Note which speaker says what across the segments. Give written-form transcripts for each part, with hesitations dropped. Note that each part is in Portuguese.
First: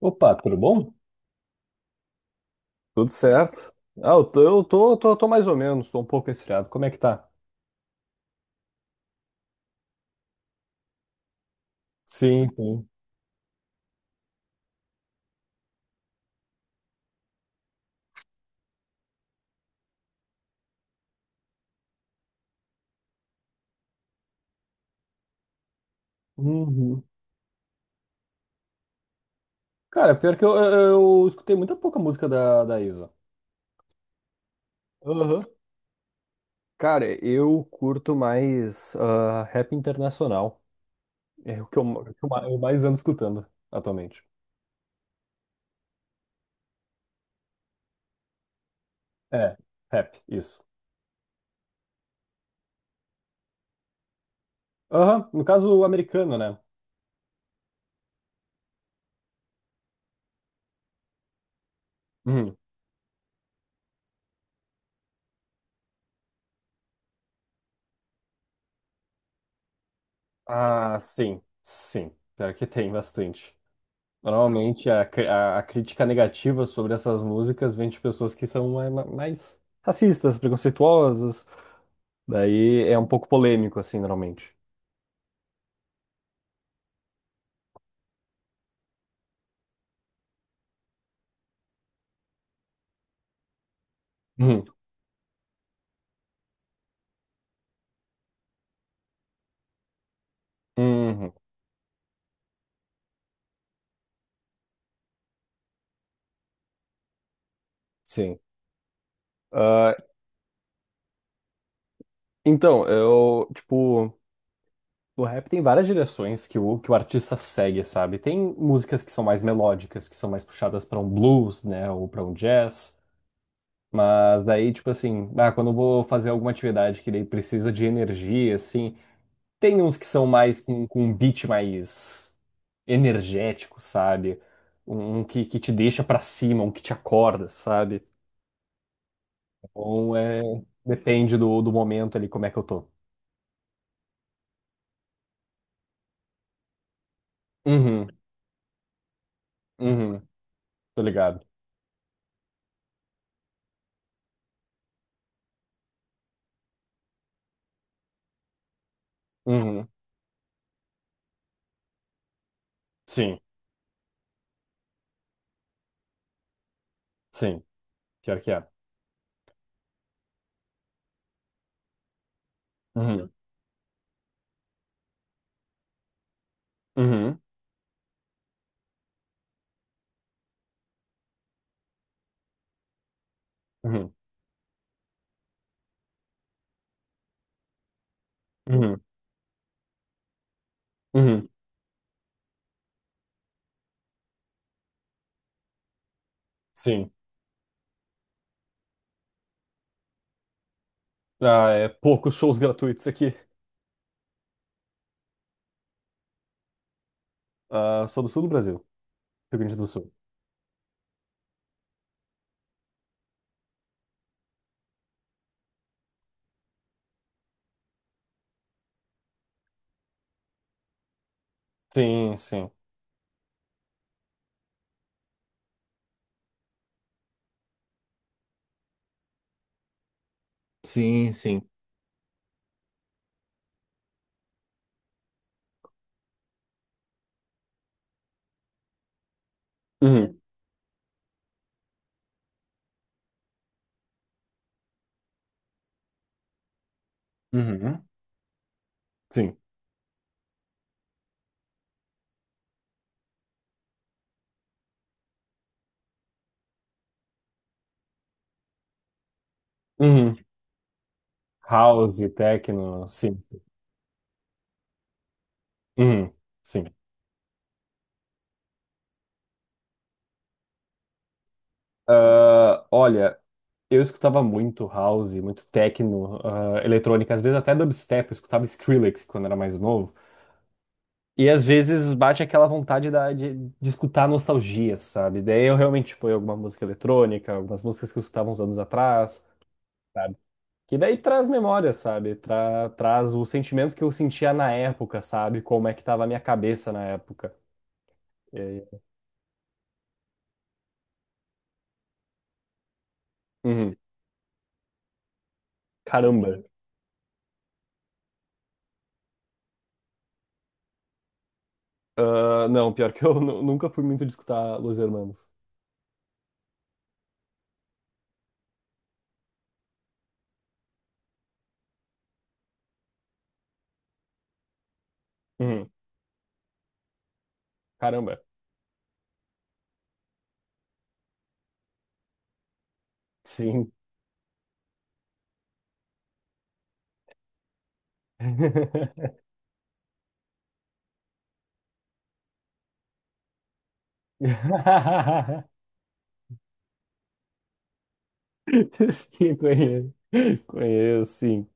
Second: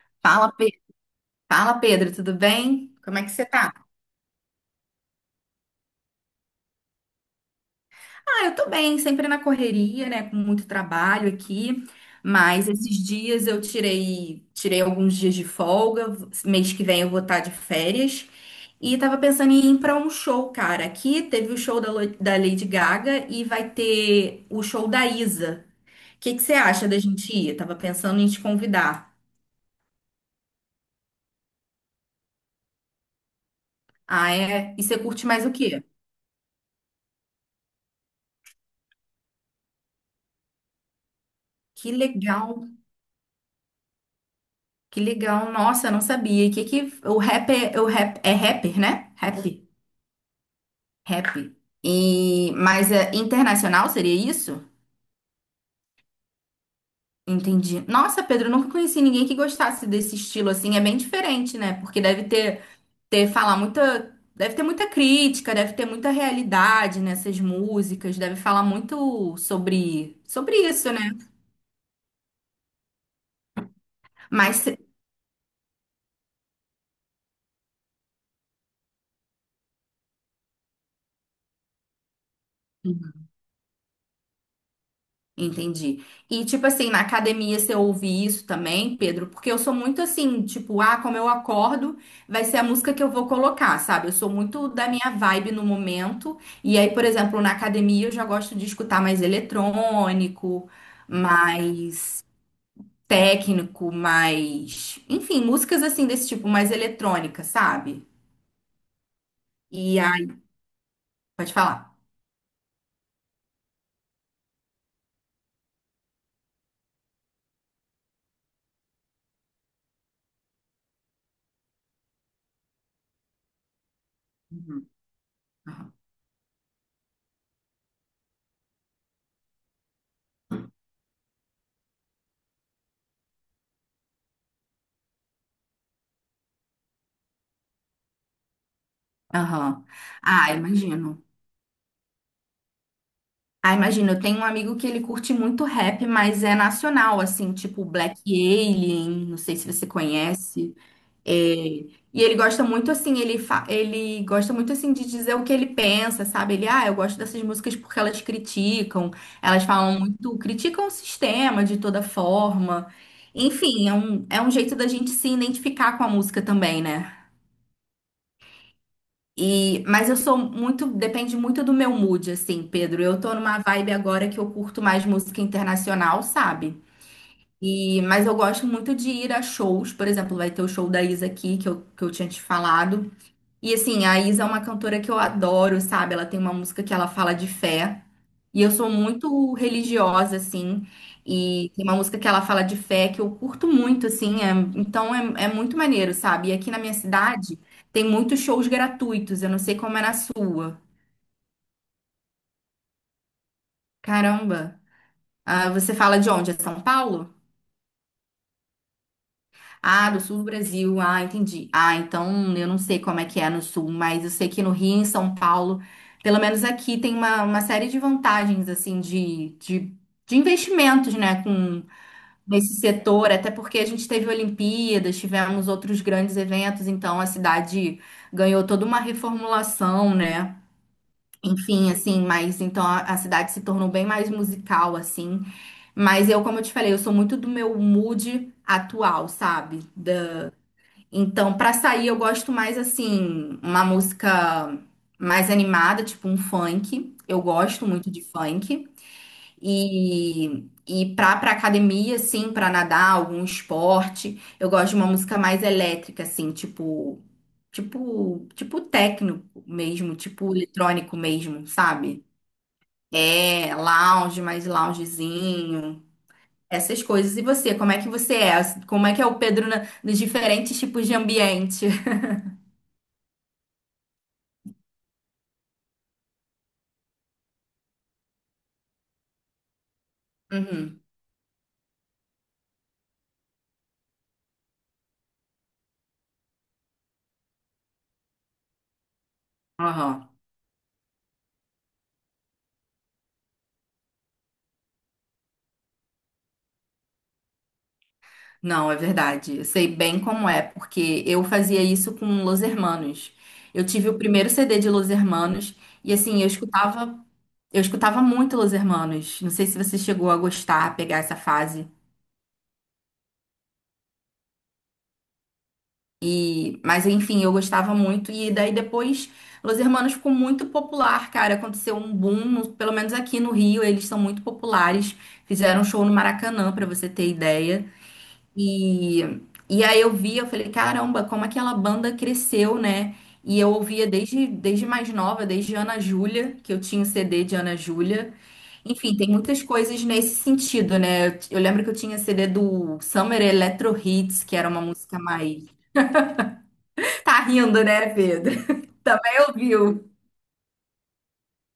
Speaker 1: Opa,
Speaker 2: Fala,
Speaker 1: tudo
Speaker 2: Pe-
Speaker 1: bom?
Speaker 2: Fala, Pedro, tudo bem?
Speaker 1: Tudo
Speaker 2: Como é que você
Speaker 1: certo?
Speaker 2: tá?
Speaker 1: Eu tô mais ou menos, tô um pouco resfriado. Como é que tá?
Speaker 2: Ah, eu tô bem, sempre na correria, né? Com muito trabalho aqui,
Speaker 1: Sim,
Speaker 2: mas
Speaker 1: sim.
Speaker 2: esses dias eu tirei alguns dias de folga. Mês que vem eu vou estar de férias e tava pensando em ir pra um show, cara. Aqui teve o show da Lady Gaga e vai ter o show da Isa. O que que você acha da
Speaker 1: Uhum.
Speaker 2: gente ir? Tava pensando em te convidar.
Speaker 1: Cara, pior que eu escutei muita pouca música da Isa.
Speaker 2: Ah, é? E você curte
Speaker 1: Aham.
Speaker 2: mais o quê?
Speaker 1: Cara, eu curto mais rap internacional. É o que eu,
Speaker 2: Que
Speaker 1: o que eu ma-
Speaker 2: legal.
Speaker 1: eu mais ando escutando atualmente.
Speaker 2: Que legal, nossa, eu não sabia. E que o rap é rapper, né?
Speaker 1: É, rap, isso.
Speaker 2: Rap. E mas é internacional seria isso?
Speaker 1: Aham, no caso o americano, né?
Speaker 2: Entendi. Nossa, Pedro, eu nunca conheci ninguém que gostasse desse estilo assim, é bem diferente, né? Porque deve
Speaker 1: Uhum.
Speaker 2: ter ter falar muita, deve ter muita crítica, deve ter muita realidade nessas músicas, deve falar muito sobre isso,
Speaker 1: Ah,
Speaker 2: né?
Speaker 1: sim, sim. Pior que tem bastante.
Speaker 2: Mas
Speaker 1: Normalmente a crítica negativa sobre essas músicas vem de pessoas que são mais racistas, preconceituosas. Daí é um pouco polêmico, assim, normalmente.
Speaker 2: Entendi. E, tipo assim, na academia você ouve isso também, Pedro? Porque eu sou muito assim, tipo, ah, como eu acordo, vai ser a música que eu vou colocar, sabe? Eu sou
Speaker 1: Uhum.
Speaker 2: muito da minha vibe no momento. E aí, por exemplo, na academia eu já gosto de escutar mais eletrônico,
Speaker 1: Uhum.
Speaker 2: mais técnico, mais. Enfim, músicas assim desse tipo, mais eletrônica, sabe?
Speaker 1: Sim. Ah,
Speaker 2: E aí, pode falar.
Speaker 1: então, o rap tem várias direções que o artista segue, sabe? Tem músicas que são mais melódicas, que são mais puxadas para um blues, né, ou para um jazz. Mas daí, tipo assim, quando eu vou fazer alguma atividade que daí precisa de energia, assim. Tem uns que são mais com um beat mais energético, sabe? Um que te deixa pra cima, um que te acorda, sabe?
Speaker 2: Aham.
Speaker 1: Então é.
Speaker 2: Ah, imagino.
Speaker 1: Depende do momento ali, como é que eu tô.
Speaker 2: Ah, imagina, eu tenho um amigo que ele curte muito rap, mas é nacional, assim, tipo
Speaker 1: Uhum,
Speaker 2: Black Alien, não sei se você
Speaker 1: uhum,
Speaker 2: conhece.
Speaker 1: tô
Speaker 2: É.
Speaker 1: ligado.
Speaker 2: E ele gosta muito, assim, ele gosta muito, assim, de dizer o que ele pensa, sabe? Ele, ah, eu gosto dessas músicas porque elas criticam, elas
Speaker 1: Uhum,
Speaker 2: falam muito, criticam o sistema de toda forma.
Speaker 1: sim,
Speaker 2: Enfim, é um jeito da gente se identificar com a música também, né?
Speaker 1: sim, pior que é.
Speaker 2: E, mas eu sou muito, depende muito do meu mood, assim, Pedro. Eu
Speaker 1: Uhum,
Speaker 2: tô numa vibe agora que eu curto mais música internacional, sabe?
Speaker 1: uhum,
Speaker 2: E, mas eu gosto muito de ir a shows, por exemplo, vai ter o show da Isa aqui, que eu tinha te falado. E assim,
Speaker 1: uhum,
Speaker 2: a Isa é uma cantora que eu adoro, sabe? Ela tem uma música que ela fala de fé. E eu sou
Speaker 1: uhum,
Speaker 2: muito religiosa, assim.
Speaker 1: uhum,
Speaker 2: E tem uma música que ela fala de fé que eu curto muito, assim. Então é muito maneiro, sabe? E aqui na minha
Speaker 1: sim.
Speaker 2: cidade tem muitos shows gratuitos. Eu não sei como é na sua.
Speaker 1: Ah, é poucos shows gratuitos aqui.
Speaker 2: Caramba. Ah, você fala de onde? É São Paulo?
Speaker 1: Ah, sou do sul do Brasil, Rio Grande do
Speaker 2: Ah,
Speaker 1: Sul.
Speaker 2: do sul do Brasil. Ah, entendi. Ah, então eu não sei como é que é no sul, mas eu sei que no Rio, em São Paulo, pelo menos aqui tem uma série de vantagens, assim, de investimentos, né, com
Speaker 1: Sim, sim.
Speaker 2: nesse setor, até porque a gente teve Olimpíadas, tivemos outros grandes eventos, então a cidade ganhou toda uma reformulação, né?
Speaker 1: Sim, sim.
Speaker 2: Enfim, assim, mas então a cidade se tornou bem mais musical, assim. Mas eu, como eu te falei, eu sou muito do meu mood atual, sabe?
Speaker 1: Uhum,
Speaker 2: Então, pra sair, eu gosto mais assim, uma música mais animada, tipo um funk. Eu gosto
Speaker 1: uhum,
Speaker 2: muito de funk.
Speaker 1: sim.
Speaker 2: E, pra academia, assim, pra nadar, algum esporte, eu gosto de uma música mais elétrica, assim, tipo técnico mesmo,
Speaker 1: Uhum.
Speaker 2: tipo eletrônico mesmo,
Speaker 1: House,
Speaker 2: sabe?
Speaker 1: techno, sim.
Speaker 2: É, lounge, mais loungezinho.
Speaker 1: Uhum, sim.
Speaker 2: Essas coisas. E você, como é que você é? Como é que é o Pedro nos diferentes tipos de ambiente?
Speaker 1: Ah, olha, eu escutava muito house, muito techno, eletrônica, às vezes até dubstep, eu escutava Skrillex quando era mais novo.
Speaker 2: Uhum.
Speaker 1: E às vezes bate aquela vontade de escutar nostalgia, sabe? Daí eu realmente ponho alguma música eletrônica, algumas músicas que eu escutava uns anos atrás,
Speaker 2: Aham.
Speaker 1: sabe? Que daí traz memória, sabe? Traz o sentimento que eu sentia na época, sabe? Como é que tava a minha cabeça na época. E aí,
Speaker 2: Não, é verdade. Eu sei bem como é, porque eu fazia isso com Los Hermanos. Eu
Speaker 1: uhum,
Speaker 2: tive o primeiro CD de Los Hermanos e assim,
Speaker 1: caramba.
Speaker 2: eu escutava muito Los Hermanos. Não sei se você chegou a gostar, a pegar essa fase.
Speaker 1: Ah, não, pior que eu nunca fui muito de escutar Los Hermanos.
Speaker 2: E, mas enfim, eu gostava muito e daí depois Los Hermanos ficou muito popular, cara. Aconteceu um boom, pelo menos aqui no Rio, eles são muito populares. Fizeram um
Speaker 1: Uhum.
Speaker 2: show no Maracanã, pra você ter ideia.
Speaker 1: Caramba.
Speaker 2: E, e aí eu via, eu falei, caramba, como aquela banda cresceu, né? E eu
Speaker 1: Sim.
Speaker 2: ouvia desde mais nova, desde Ana Júlia, que eu tinha o CD de Ana Júlia. Enfim, tem muitas coisas nesse sentido, né? Eu lembro que eu tinha CD do Summer Electro Hits, que era uma música mais. Tá rindo, né, Pedro? Também
Speaker 1: Sim,
Speaker 2: ouviu.
Speaker 1: conheço. Conheço, sim.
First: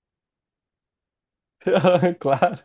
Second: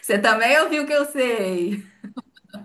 Speaker 2: Você também ouviu o que eu sei.
Speaker 1: Claro,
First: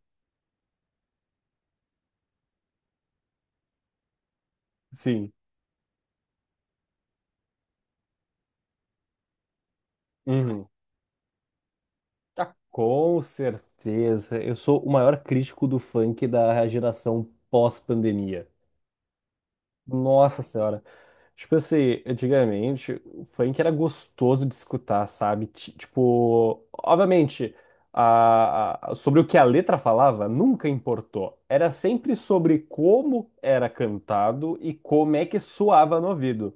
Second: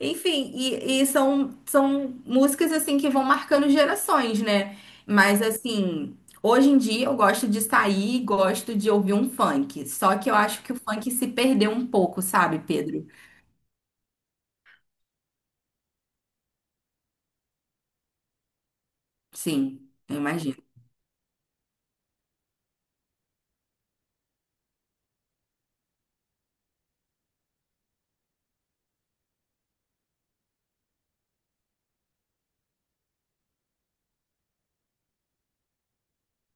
Speaker 2: Enfim, e são, são músicas assim que vão marcando gerações, né?
Speaker 1: sim.
Speaker 2: Mas assim, hoje em dia eu gosto de sair e gosto de ouvir um funk. Só que eu acho
Speaker 1: Uhum.
Speaker 2: que o funk se perdeu um pouco,
Speaker 1: Tá,
Speaker 2: sabe, Pedro?
Speaker 1: com certeza. Eu sou o maior crítico do funk da geração pós-pandemia.
Speaker 2: Sim, eu
Speaker 1: Nossa
Speaker 2: imagino.
Speaker 1: senhora. Tipo assim, antigamente, o funk era gostoso de escutar, sabe? Tipo, obviamente, sobre o que a letra falava nunca importou. Era sempre sobre como era cantado e como é que soava no ouvido.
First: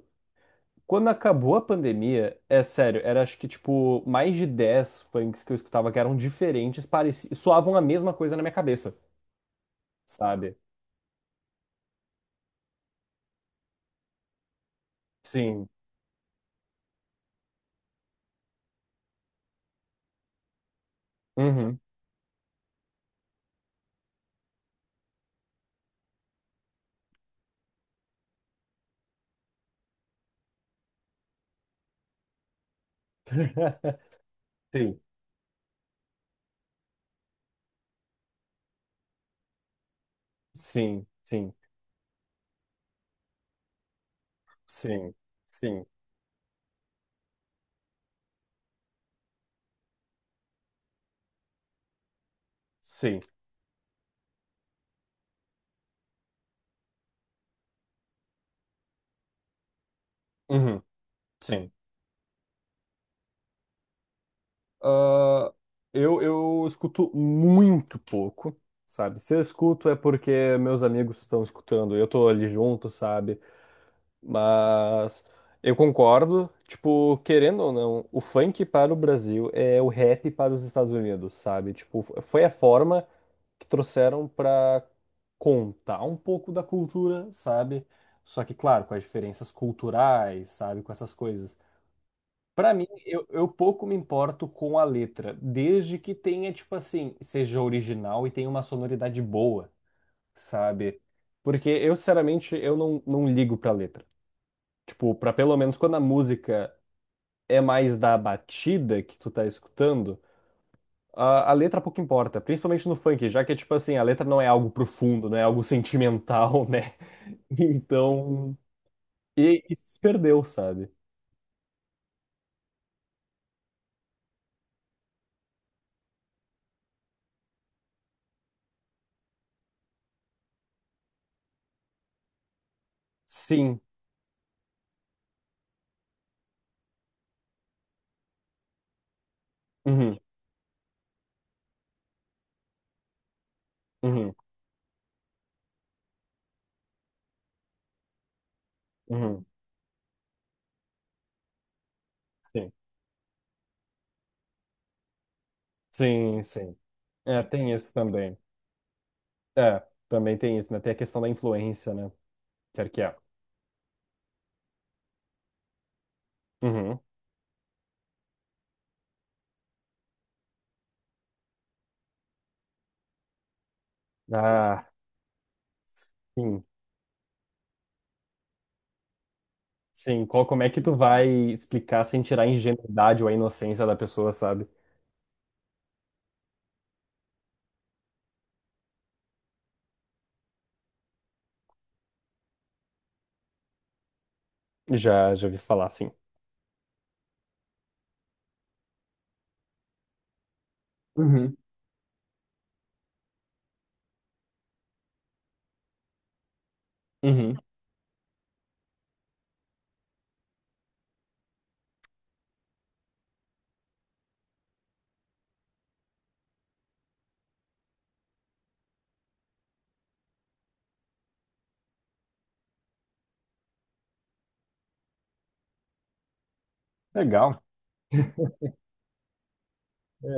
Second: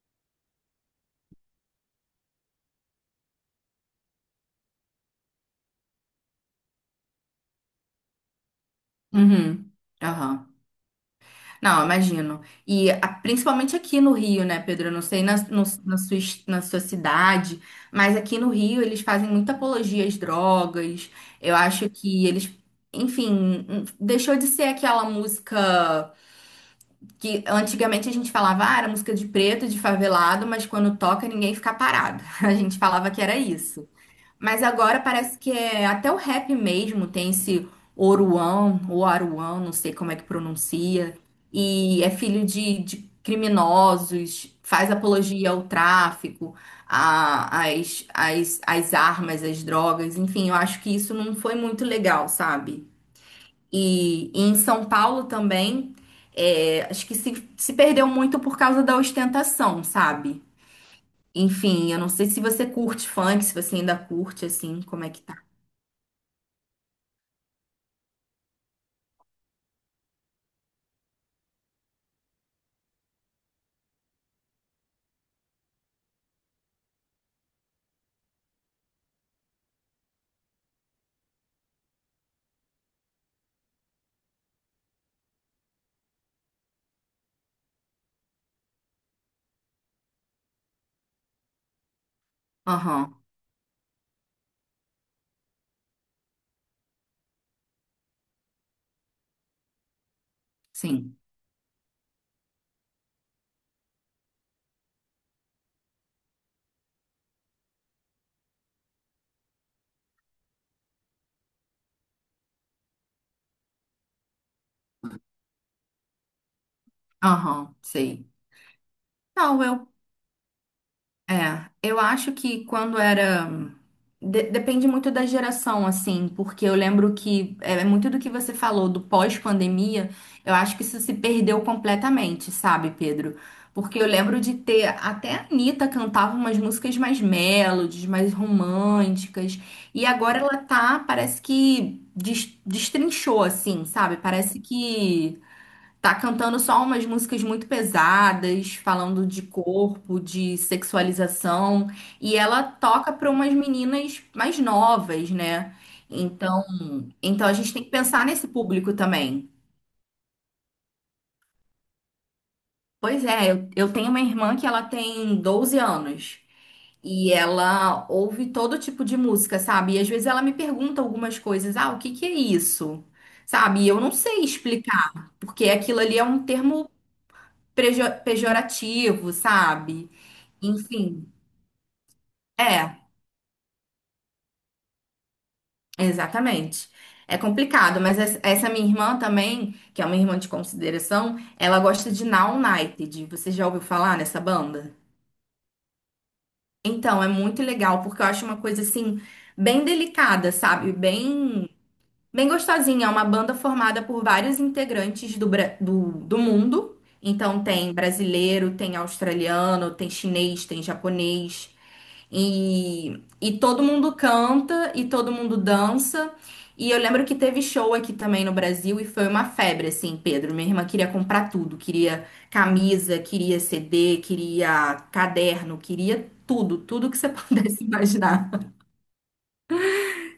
Speaker 1: Quando acabou a pandemia, é sério, era acho que tipo mais de 10 funks que eu escutava que eram diferentes, pareci, soavam a mesma coisa na minha cabeça,
Speaker 2: Uhum. Aham.
Speaker 1: sabe?
Speaker 2: Não, imagino. E principalmente aqui no Rio, né, Pedro? Eu não sei na, no-
Speaker 1: Sim.
Speaker 2: na sua, na sua cidade, mas aqui no Rio eles fazem muita apologia às drogas. Eu
Speaker 1: Uhum.
Speaker 2: acho que eles, enfim, deixou de ser aquela música que antigamente a gente falava, ah, era música de preto, de favelado, mas quando toca ninguém fica parado. A gente falava que era isso. Mas
Speaker 1: Sim,
Speaker 2: agora parece que é até o rap mesmo tem esse Oruan, ou Aruan, não sei como é que
Speaker 1: sim,
Speaker 2: pronuncia,
Speaker 1: sim,
Speaker 2: e é filho de criminosos, faz
Speaker 1: sim.
Speaker 2: apologia ao
Speaker 1: Sim.
Speaker 2: tráfico, às armas, às drogas, enfim, eu acho que isso não foi muito legal, sabe?
Speaker 1: Sim.
Speaker 2: E em São Paulo também, é, acho que se perdeu muito por causa da ostentação, sabe?
Speaker 1: Uhum. Sim.
Speaker 2: Enfim, eu não sei se você curte funk, se você ainda curte, assim, como é que tá.
Speaker 1: Ah, eu escuto muito pouco, sabe? Se eu escuto é porque meus amigos estão escutando, eu tô ali junto, sabe? Mas eu concordo, tipo, querendo ou não, o funk para o Brasil é o rap para os Estados Unidos, sabe? Tipo, foi a forma que trouxeram para contar um pouco da cultura, sabe? Só que, claro, com as diferenças culturais, sabe? Com essas coisas. Pra mim,
Speaker 2: Aham,
Speaker 1: eu pouco me importo com a letra, desde que tenha, tipo assim, seja original e tenha uma sonoridade boa, sabe?
Speaker 2: sim.
Speaker 1: Porque eu, sinceramente, eu não, não ligo pra letra. Tipo, pra pelo menos quando a música é mais da batida que tu tá escutando, a letra pouco importa, principalmente no funk, já que, tipo assim, a letra não é algo profundo, não é algo sentimental, né?
Speaker 2: Aham, sei.
Speaker 1: Então,
Speaker 2: Não,
Speaker 1: e
Speaker 2: eu.
Speaker 1: se perdeu, sabe?
Speaker 2: É, eu acho que quando era. Depende muito da geração, assim, porque eu lembro que é muito do que você falou do pós-pandemia, eu acho que isso se perdeu completamente, sabe, Pedro?
Speaker 1: Sim.
Speaker 2: Porque eu lembro de ter. Até a Anitta cantava umas músicas mais melodies, mais românticas, e
Speaker 1: Uhum,
Speaker 2: agora ela tá, parece que destrinchou, assim, sabe?
Speaker 1: uhum,
Speaker 2: Parece que. Tá cantando só umas músicas muito pesadas, falando de
Speaker 1: uhum.
Speaker 2: corpo, de sexualização, e ela
Speaker 1: Sim.
Speaker 2: toca para umas meninas mais novas, né?
Speaker 1: Sim,
Speaker 2: Então,
Speaker 1: sim. É,
Speaker 2: então a
Speaker 1: tem
Speaker 2: gente tem que
Speaker 1: isso
Speaker 2: pensar
Speaker 1: também.
Speaker 2: nesse público também.
Speaker 1: É, também tem isso, né? Tem a questão da influência, né? Quer que é.
Speaker 2: Pois é, eu tenho uma irmã que ela tem 12 anos
Speaker 1: Uhum.
Speaker 2: e ela ouve todo tipo de música, sabe? E às vezes ela me pergunta algumas coisas, ah, o que que é isso? Sabe? E eu não sei
Speaker 1: Ah,
Speaker 2: explicar, porque aquilo ali é um
Speaker 1: sim.
Speaker 2: termo pejorativo, sabe?
Speaker 1: Sim, qual, como é que tu vai
Speaker 2: Enfim,
Speaker 1: explicar sem tirar a
Speaker 2: é,
Speaker 1: ingenuidade ou a inocência da pessoa, sabe?
Speaker 2: exatamente. É complicado, mas essa minha irmã também, que é uma irmã de consideração, ela gosta de Now United. Você já ouviu falar nessa banda?
Speaker 1: Já, já ouvi falar, sim.
Speaker 2: Então, é muito legal, porque eu acho uma coisa assim, bem delicada, sabe?
Speaker 1: Uhum.
Speaker 2: Bem gostosinha. É uma banda formada por vários integrantes do mundo.
Speaker 1: Uhum.
Speaker 2: Então, tem brasileiro, tem australiano, tem chinês, tem japonês. E todo mundo canta e todo mundo dança. E eu lembro que teve show aqui também no Brasil e foi uma febre, assim, Pedro. Minha irmã queria comprar tudo, queria camisa, queria CD, queria caderno, queria tudo, tudo que você
Speaker 1: Legal.
Speaker 2: pudesse imaginar.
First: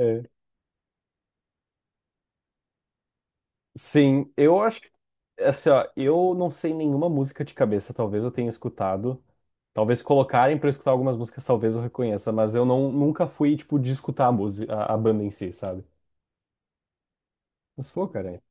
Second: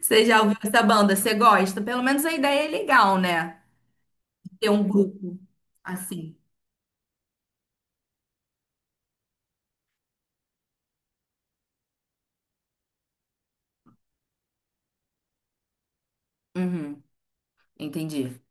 Speaker 2: Você já ouviu essa banda? Você gosta? Pelo menos a ideia é legal, né?
Speaker 1: Sim, eu
Speaker 2: Ter
Speaker 1: acho,
Speaker 2: um grupo
Speaker 1: assim, ó, eu
Speaker 2: assim.
Speaker 1: não sei nenhuma música de cabeça, talvez eu tenha escutado. Talvez colocarem pra eu escutar algumas músicas, talvez eu reconheça, mas eu não, nunca fui, tipo, de escutar a música, a banda em si, sabe?
Speaker 2: Uhum,
Speaker 1: Mas, pô, cara,
Speaker 2: entendi.
Speaker 1: é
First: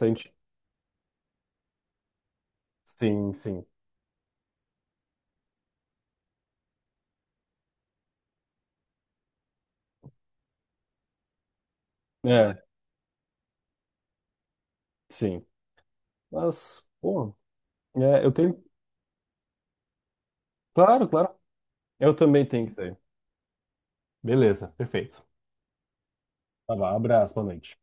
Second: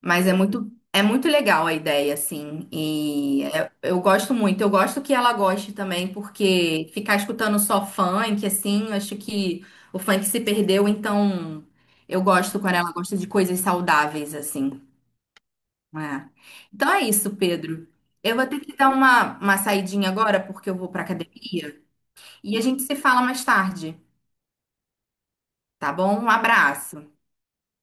Speaker 2: Mas é muito legal a ideia, assim.
Speaker 1: Sim, sim.
Speaker 2: Eu gosto muito. Eu gosto que ela goste também, porque ficar escutando só funk, assim, eu acho que o funk se perdeu, então eu
Speaker 1: É,
Speaker 2: gosto quando ela gosta de coisas saudáveis, assim.
Speaker 1: sim.
Speaker 2: Né?
Speaker 1: Mas,
Speaker 2: Então é
Speaker 1: pô,
Speaker 2: isso, Pedro.
Speaker 1: é, eu
Speaker 2: Eu vou ter
Speaker 1: tenho.
Speaker 2: que dar uma saidinha agora, porque eu vou pra
Speaker 1: Claro, claro.
Speaker 2: academia.
Speaker 1: Eu também
Speaker 2: E a
Speaker 1: tenho que
Speaker 2: gente se
Speaker 1: sair.
Speaker 2: fala mais tarde,
Speaker 1: Beleza, perfeito.
Speaker 2: tá bom? Um
Speaker 1: Tá bom,
Speaker 2: abraço.
Speaker 1: abraço, boa noite.